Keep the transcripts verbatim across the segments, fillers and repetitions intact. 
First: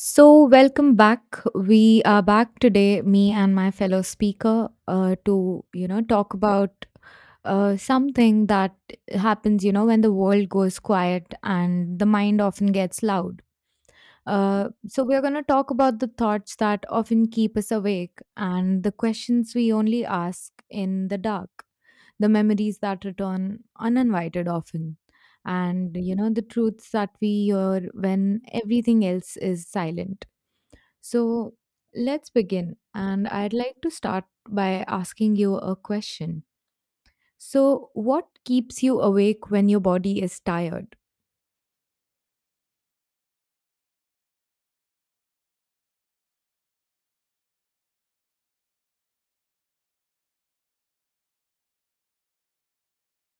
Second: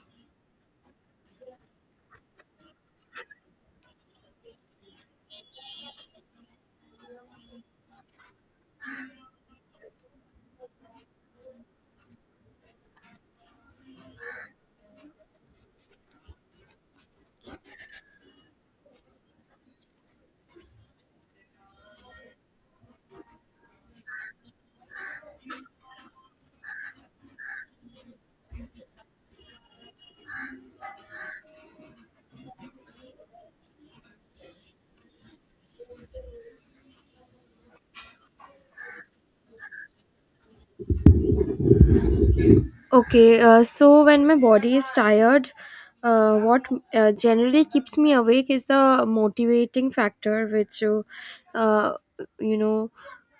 So, welcome back. We are back today, me and my fellow speaker, uh, to you know talk about uh, something that happens, you know, when the world goes quiet and the mind often gets loud. Uh, so, we're going to talk about the thoughts that often keep us awake and the questions we only ask in the dark, the memories that return uninvited often, and you know, the truths that we hear when everything else is silent. So let's begin. And I'd like to start by asking you a question. So, what keeps you awake when your body is tired? Okay, uh, so when my body is tired, uh, what uh, generally keeps me awake is the motivating factor, which uh, uh, you know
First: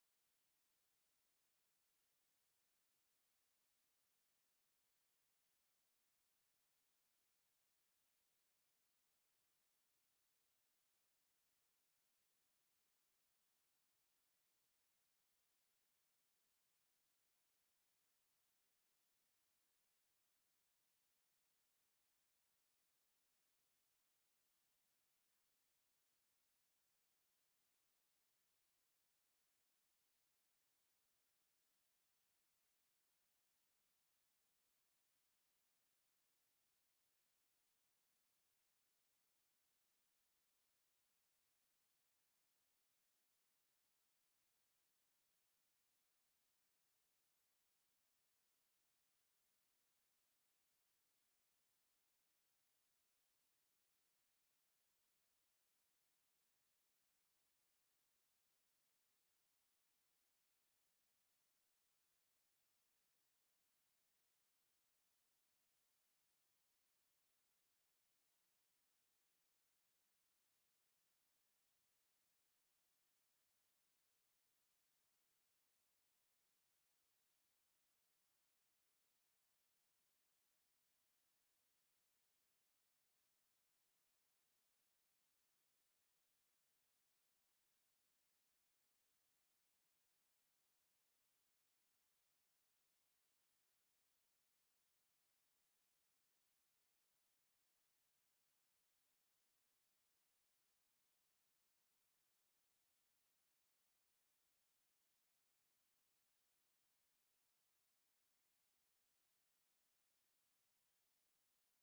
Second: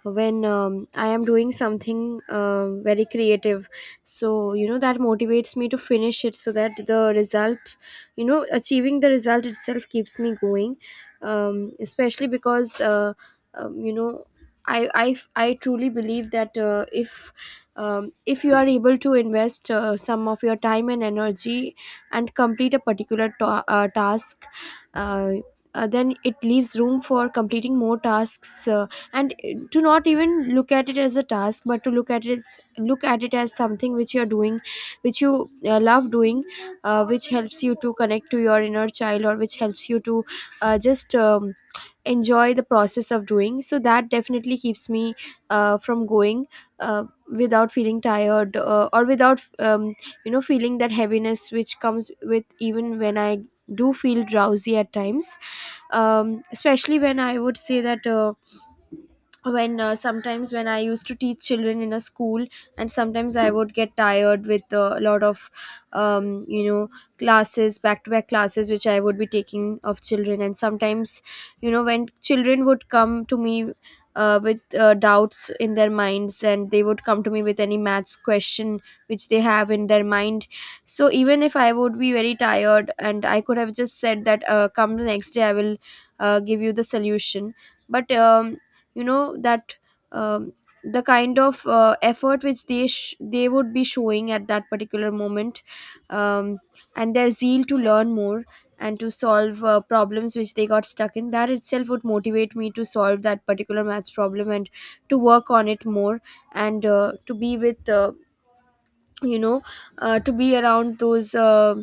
when um, I am doing something uh, very creative, so you know that motivates me to finish it so that the result, you know achieving the result itself keeps me going. um, especially because uh, um, you know I, I, I truly believe that, uh, if um, if you are able to invest uh, some of your time and energy, and complete a particular ta- uh, task, uh, uh, then it leaves room for completing more tasks, uh, and uh, to not even look at it as a task, but to look at it as look at it as something which you are doing, which you uh, love doing, uh, which helps you to connect to your inner child, or which helps you to uh, just um, enjoy the process of doing, so that definitely keeps me uh, from going, uh, without feeling tired, uh, or without um, you know feeling that heaviness which comes, with even when I do feel drowsy at times. um, especially, when I would say that, uh, when uh, sometimes when I used to teach children in a school, and sometimes I would get tired with uh, a lot of um, you know classes, back to back classes which I would be taking of children, and sometimes, you know when children would come to me uh, with uh, doubts in their minds, and they would come to me with any maths question which they have in their mind. So even if I would be very tired and I could have just said that, uh, come the next day I will uh, give you the solution, but um, you know that, um, the kind of uh, effort which they sh- they would be showing at that particular moment, um, and their zeal to learn more, and to solve uh, problems which they got stuck in, that itself would motivate me to solve that particular maths problem, and to work on it more, and uh, to be with uh, you know uh, to be around those uh,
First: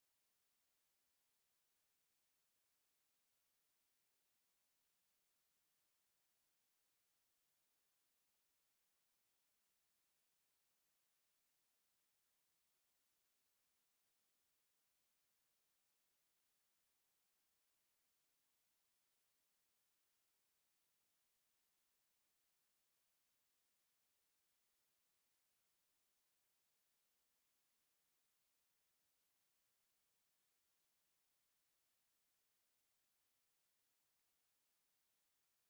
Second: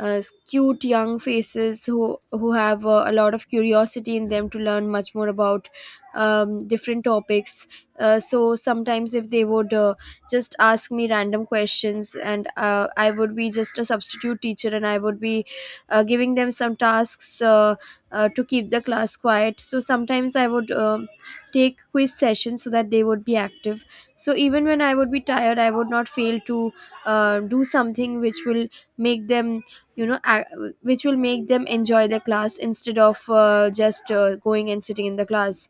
uh, cute young faces who who have uh, a lot of curiosity in them, to learn much more about um, different topics. Uh, so sometimes, if they would uh, just ask me random questions, and uh, I would be just a substitute teacher, and I would be uh, giving them some tasks, uh, uh, to keep the class quiet. So sometimes I would um take quiz sessions so that they would be active. So even when I would be tired, I would not fail to uh, do something which will make them you know ac- which will make them enjoy the class, instead of uh, just uh, going and sitting in the class.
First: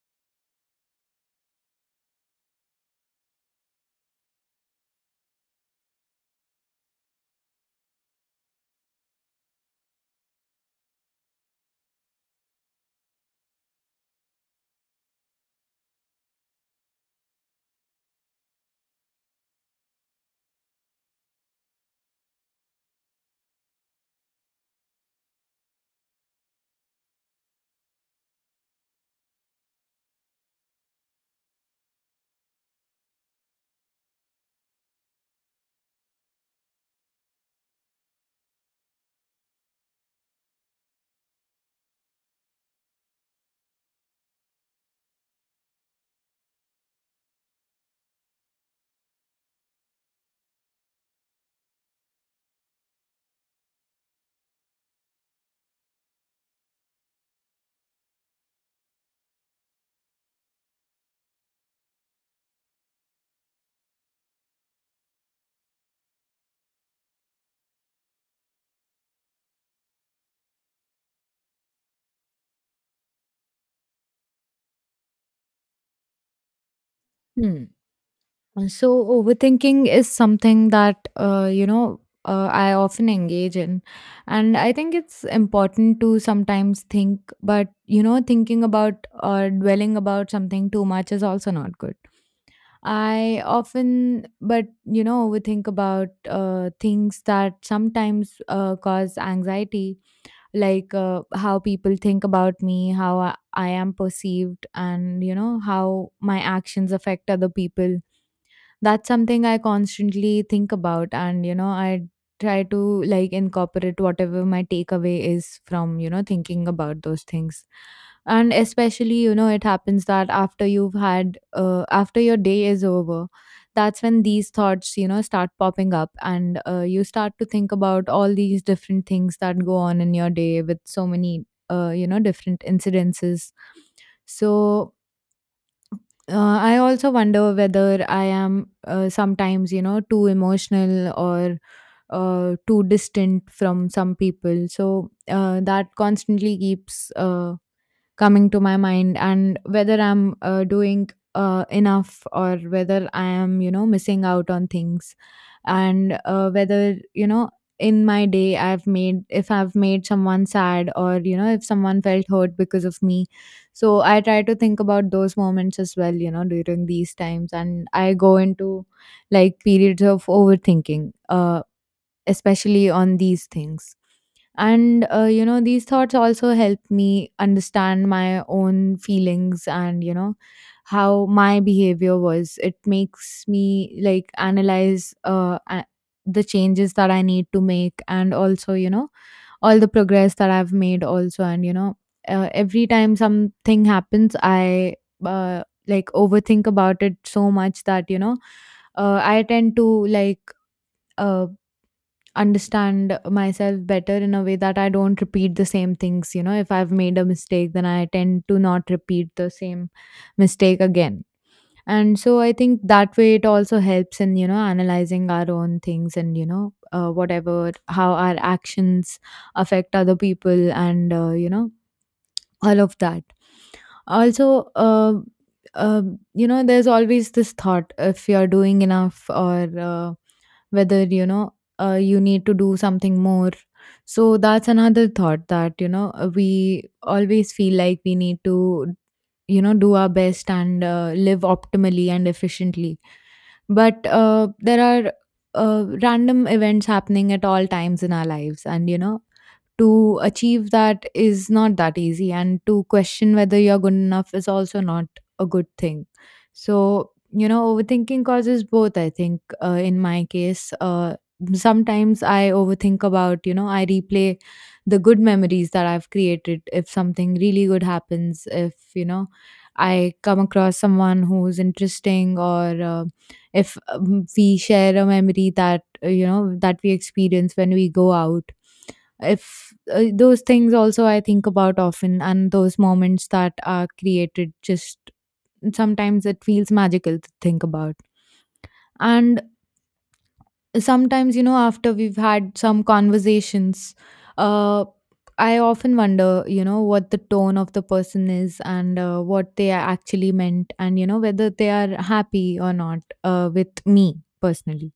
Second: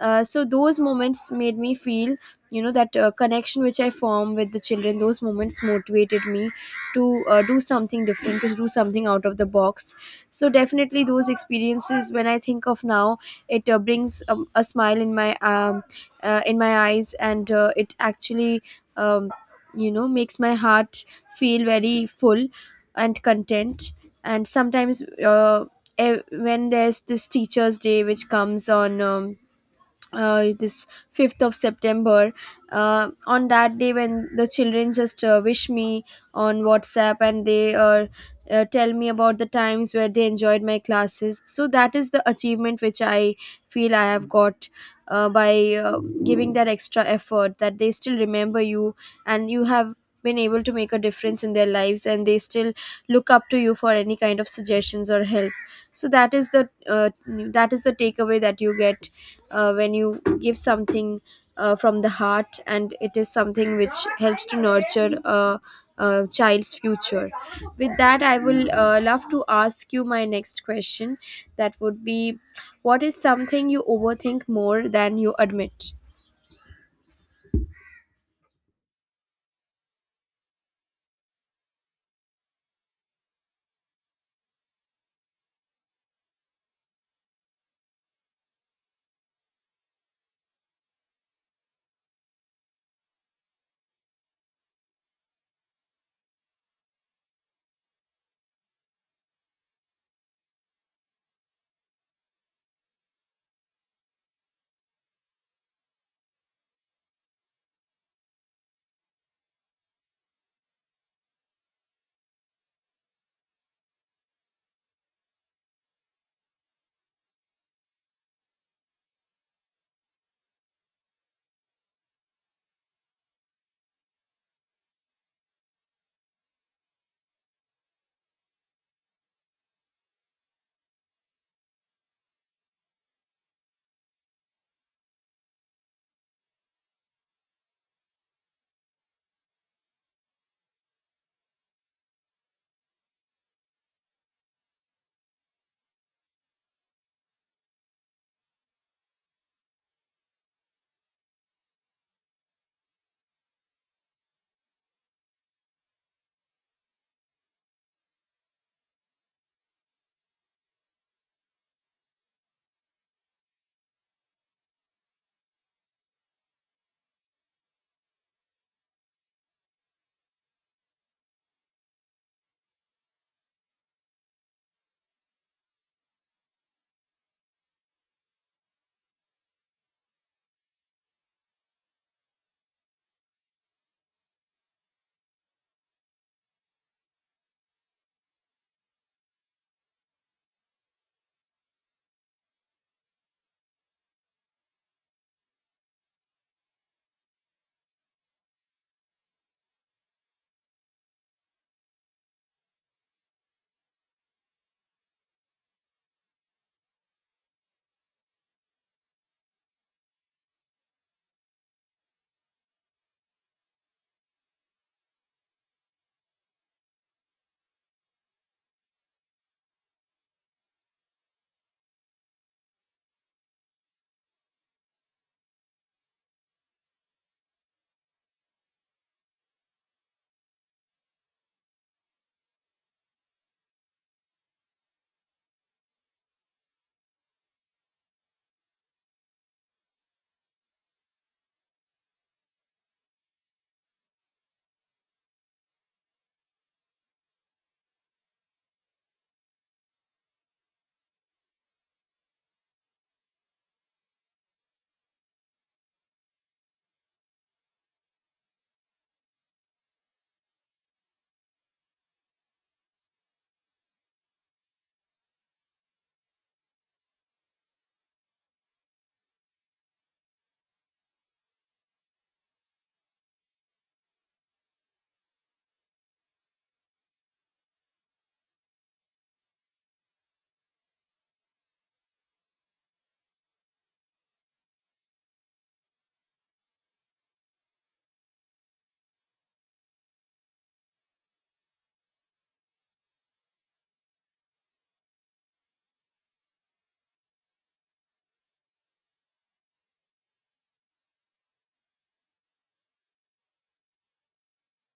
Uh, so those moments made me feel, you know that uh, connection which I form with the children, those moments motivated me to uh, do something different, to do something out of the box. So definitely, those experiences, when I think of now, it uh, brings um, a smile in my um, uh, in my eyes, and uh, it actually um, you know makes my heart feel very full and content. And sometimes, uh, eh, when there's this Teachers' Day which comes on um, uh, this fifth of September, uh, on that day when the children just uh, wish me on WhatsApp, and they uh, uh, tell me about the times where they enjoyed my classes. So that is the achievement which I feel I have got, uh, by uh, giving that extra effort, that they still remember you, and you have been able to make a difference in their lives, and they still look up to you for any kind of suggestions or help. So that is the uh, that is the takeaway that you get, uh, when you give something uh, from the heart, and it is something which helps to nurture a, a child's future. With that, I will uh, love to ask you my next question, that would be, what is something you overthink more than you admit? Hmm. And So, overthinking is something that, uh, you know, uh, I often engage in. And I think it's important to sometimes think, but, you know, thinking about or dwelling about something too much is also not good. I often, but you know, overthink about uh, things that sometimes uh, cause anxiety, like uh, how people think about me, how I, I am perceived, and you know, how my actions affect other people. That's something I constantly think about, and you know, I try to like incorporate whatever my takeaway is from you know thinking about those things. And especially, you know, it happens that after you've had, uh, after your day is over, that's when these thoughts, you know, start popping up, and uh, you start to think about all these different things that go on in your day with so many, uh, you know, different incidences. So uh, I also wonder whether I am uh, sometimes, you know, too emotional or uh, too distant from some people. So uh, that constantly keeps uh, coming to my mind, and whether I'm uh, doing uh, enough, or whether I am you know missing out on things, and uh, whether you know in my day I've made if I've made someone sad, or you know, if someone felt hurt because of me. So I try to think about those moments as well, you know, during these times, and I go into like periods of overthinking, uh especially on these things. And uh, you know, these thoughts also help me understand my own feelings, and you know, how my behavior was. It makes me like analyze uh, a- the changes that I need to make, and also you know, all the progress that I've made also. And you know uh, every time something happens, i uh, like overthink about it so much that you know uh, I tend to like uh, understand myself better, in a way that I don't repeat the same things. You know, if I've made a mistake, then I tend to not repeat the same mistake again. And so I think that way it also helps in, you know, analyzing our own things and, you know, uh, whatever, how our actions affect other people and, uh, you know, all of that also uh, uh, you know, there's always this thought if you're doing enough, or uh, whether you know, uh, you need to do something more. So that's another thought that you know uh, we always feel like we need to, you know, do our best and uh, live optimally and efficiently. But uh, there are uh, random events happening at all times in our lives, and you know, to achieve that is not that easy, and to question whether you're good enough is also not a good thing. So you know, overthinking causes both, I think. Uh, in my case, uh, sometimes I overthink about, you know, I replay the good memories that I've created, if something really good happens, if you know, I come across someone who's interesting, or uh, if um, we share a memory that, uh, you know, that we experience when we go out. If uh, those things also I think about often, and those moments that are created, just sometimes it feels magical to think about. And sometimes, you know, after we've had some conversations, uh I often wonder, you know, what the tone of the person is, and uh, what they actually meant, and you know, whether they are happy or not uh, with me personally.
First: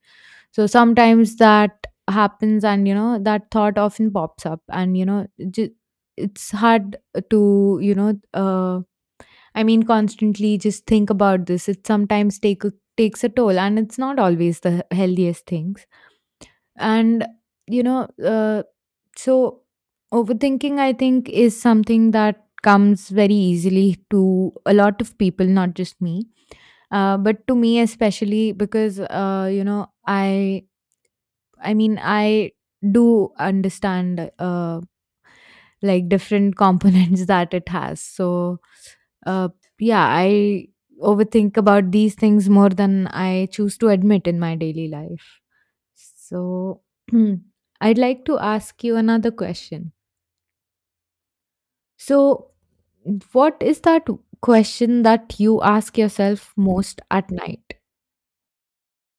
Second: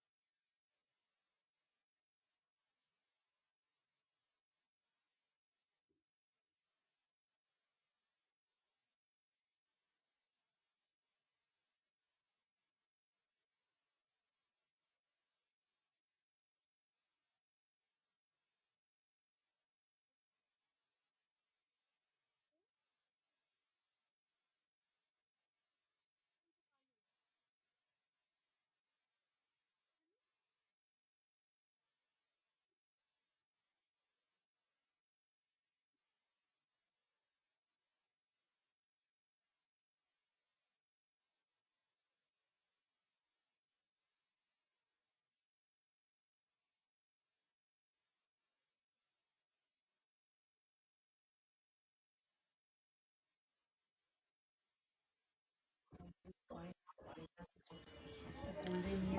So sometimes that happens, and you know, that thought often pops up, and you know ju- it's hard to, you know, uh, I mean, constantly just think about this. It sometimes take a, takes a toll, and it's not always the healthiest things. And you know uh, so overthinking I think is something that comes very easily to a lot of people, not just me, uh, but to me especially, because uh, you know i i mean i do understand uh, like different components that it has. So uh, yeah, I overthink about these things more than I choose to admit in my daily life. So, I'd like to ask you another question. So, what is that question that you ask yourself most at night?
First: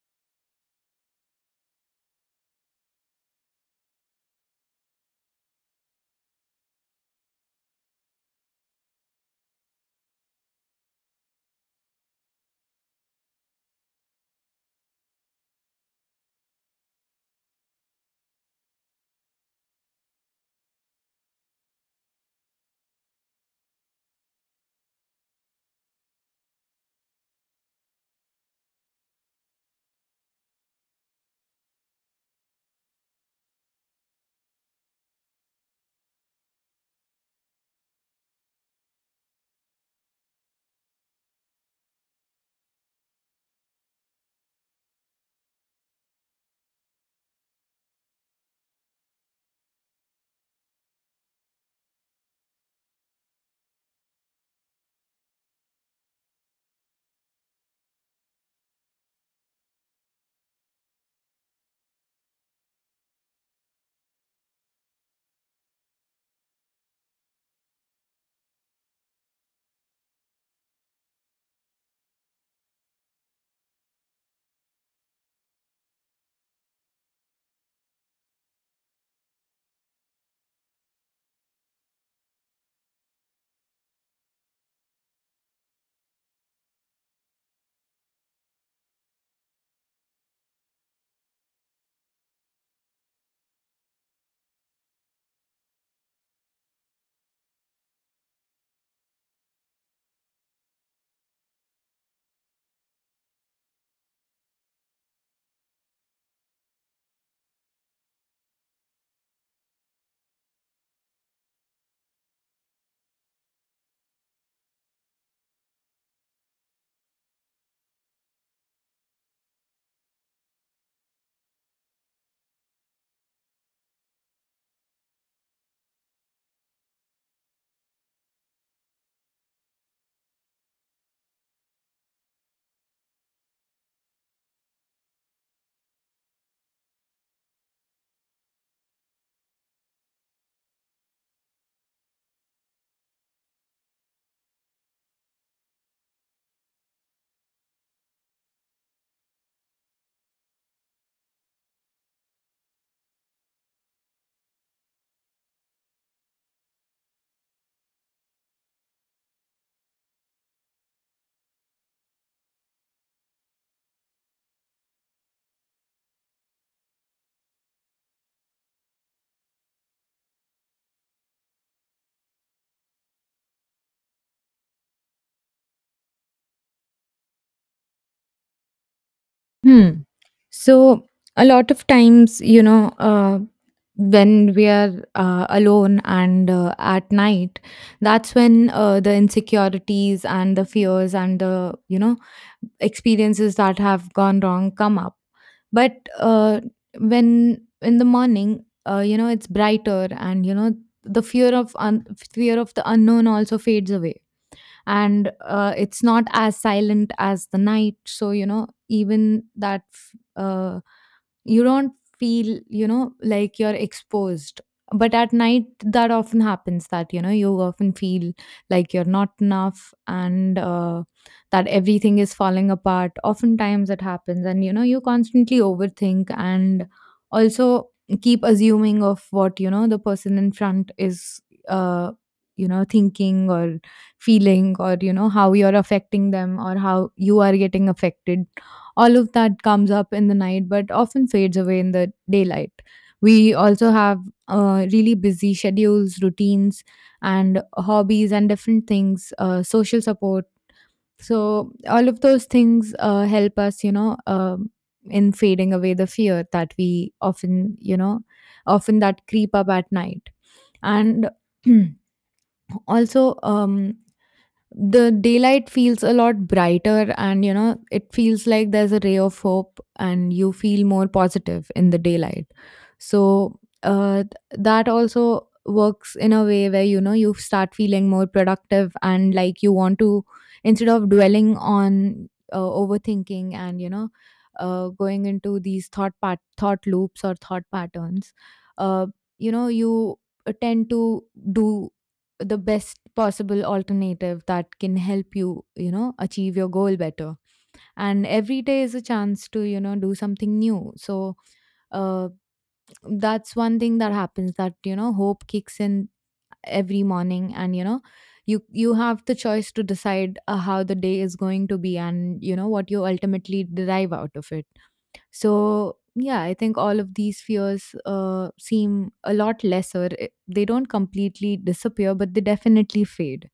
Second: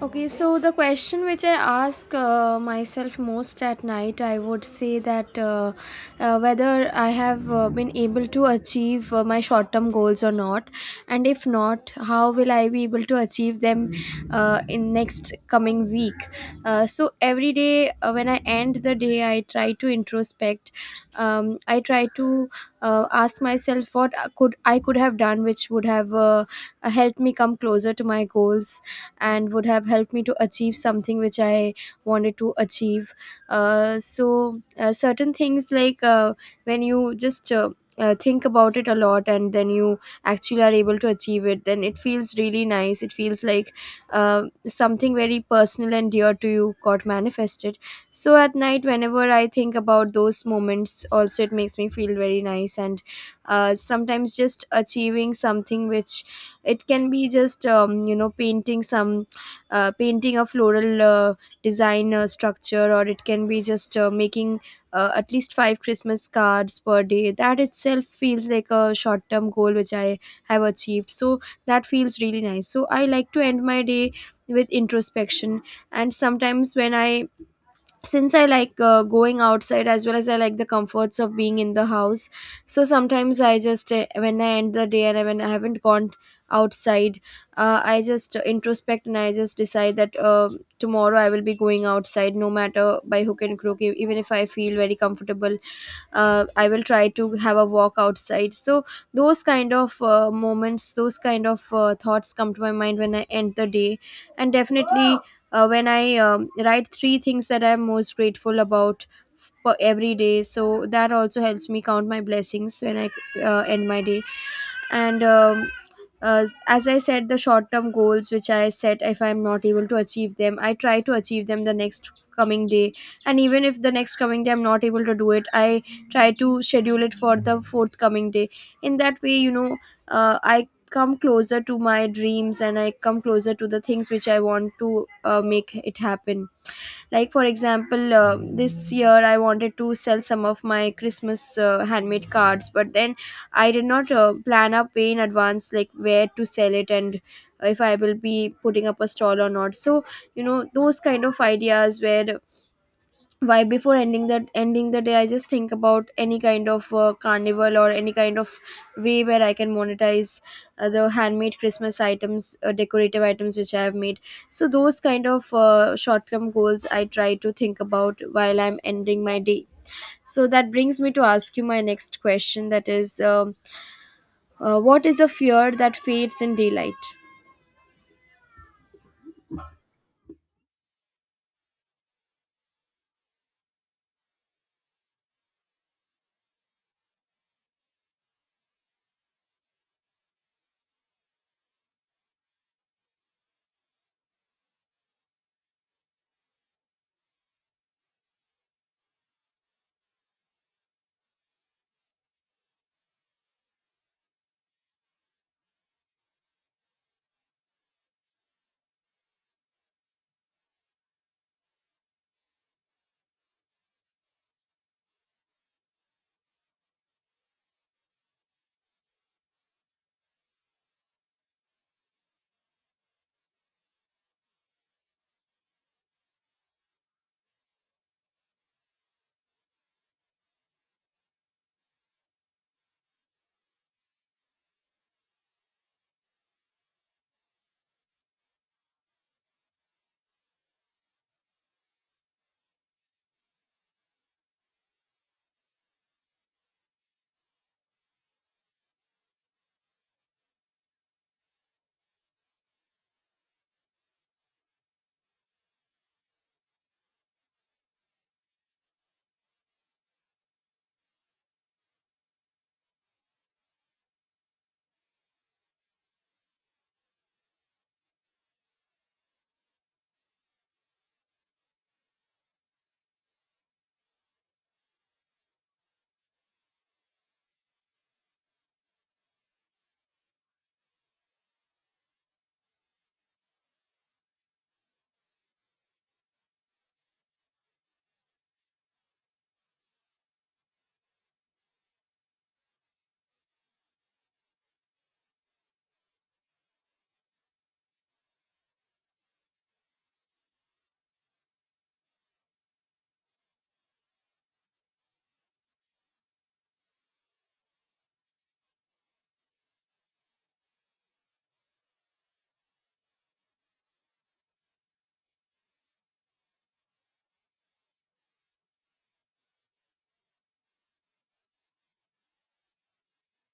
Okay, so the question which I ask uh, myself most at night, I would say that, uh, uh, whether I have uh, been able to achieve uh, my short term goals or not, and if not, how will I be able to achieve them uh, in next coming week? Uh, so every day, uh, when I end the day, I try to introspect. Um, I try to uh, ask myself what I could I could have done, which would have uh, helped me come closer to my goals, and would have helped me to achieve something which I wanted to achieve. Uh, so, uh, certain things, like uh, when you just uh, uh, think about it a lot, and then you actually are able to achieve it, then it feels really nice. It feels like uh, something very personal and dear to you got manifested. So, at night, whenever I think about those moments, also it makes me feel very nice. And uh, sometimes, just achieving something which, it can be just um, you know painting some uh, painting a floral uh, design uh, structure, or it can be just uh, making uh, at least five Christmas cards per day, that itself feels like a short term goal which I have achieved, so that feels really nice. So I like to end my day with introspection. And sometimes when I since I like uh, going outside, as well as I like the comforts of being in the house. So sometimes I just uh, when I end the day and when I haven't gone outside, uh, I just introspect, and I just decide that, uh, tomorrow I will be going outside, no matter by hook and crook, e- even if I feel very comfortable, uh, I will try to have a walk outside. So those kind of uh, moments, those kind of uh, thoughts come to my mind when I end the day. And definitely, uh, when I um, write three things that I'm most grateful about for every day. So that also helps me count my blessings when I uh, end my day. And um, uh, as I said, the short term goals which I set, if I'm not able to achieve them, I try to achieve them the next coming day, and even if the next coming day I'm not able to do it, I try to schedule it for the forthcoming day. In that way, you know uh, I come closer to my dreams, and I come closer to the things which I want to uh, make it happen. Like for example, uh, this year I wanted to sell some of my Christmas uh, handmade cards, but then I did not uh, plan up way in advance, like where to sell it and if I will be putting up a stall or not. So, you know those kind of ideas, where, why, before ending that ending the day, I just think about any kind of uh, carnival, or any kind of way where I can monetize uh, the handmade Christmas items, uh, decorative items which I have made. So those kind of uh, short term goals I try to think about while I'm ending my day. So that brings me to ask you my next question, that is, um uh, what is a fear that fades in daylight? Hmm. So, a lot of times, you know, uh, when we are uh, alone and uh, at night, that's when uh, the insecurities and the fears and the, you know, experiences that have gone wrong come up. But uh, when in the morning, uh, you know, it's brighter, and you know, the fear of un- fear of the unknown also fades away. And uh, it's not as silent as the night, so you know, even that f- uh, you don't feel, you know, like you're exposed. But at night, that often happens, that you know, you often feel like you're not enough, and uh, that everything is falling apart. Oftentimes it happens, and you know, you constantly overthink, and also keep assuming of what, you know, the person in front is uh, you know, thinking or feeling, or you know, how you're affecting them, or how you are getting affected. All of that comes up in the night, but often fades away in the daylight. We also have uh, really busy schedules, routines, and hobbies, and different things, uh, social support. So all of those things uh, help us, you know um in fading away the fear that we often you know often that creep up at night. And also um the daylight feels a lot brighter, and you know, it feels like there's a ray of hope, and you feel more positive in the daylight. So uh, th- that also works in a way where, you know, you start feeling more productive, and like you want to, instead of dwelling on uh, overthinking and you know, uh, going into these thought pat- thought loops or thought patterns. uh, you know, you uh, tend to do the best possible alternative that can help you, you know, achieve your goal better. And every day is a chance to, you know, do something new. So uh, that's one thing that happens, that you know, hope kicks in every morning, and you know, you you have the choice to decide uh, how the day is going to be, and you know, what you ultimately derive out of it. So, yeah, I think all of these fears uh, seem a lot lesser. I- They don't completely disappear, but they definitely fade.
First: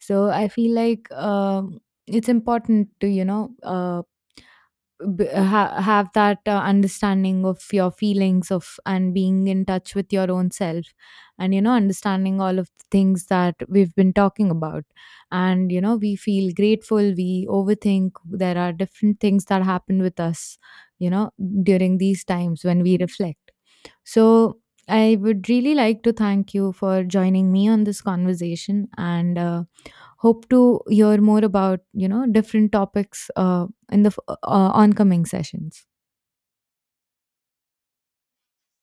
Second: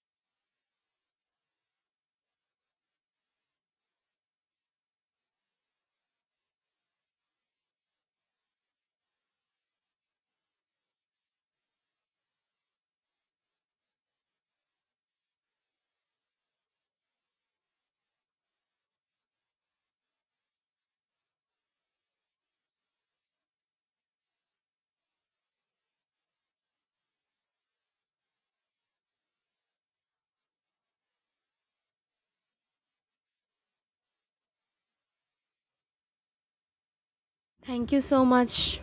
So, I feel like um it's important to, you know, uh, b- ha- have that uh, understanding of your feelings of, and being in touch with your own self, and you know, understanding all of the things that we've been talking about. And you know, we feel grateful, we overthink, there are different things that happen with us, you know, during these times when we reflect. So I would really like to thank you for joining me on this conversation, and uh, hope to hear more about, you know, different topics uh, in the f- uh, oncoming sessions. Thank you so much.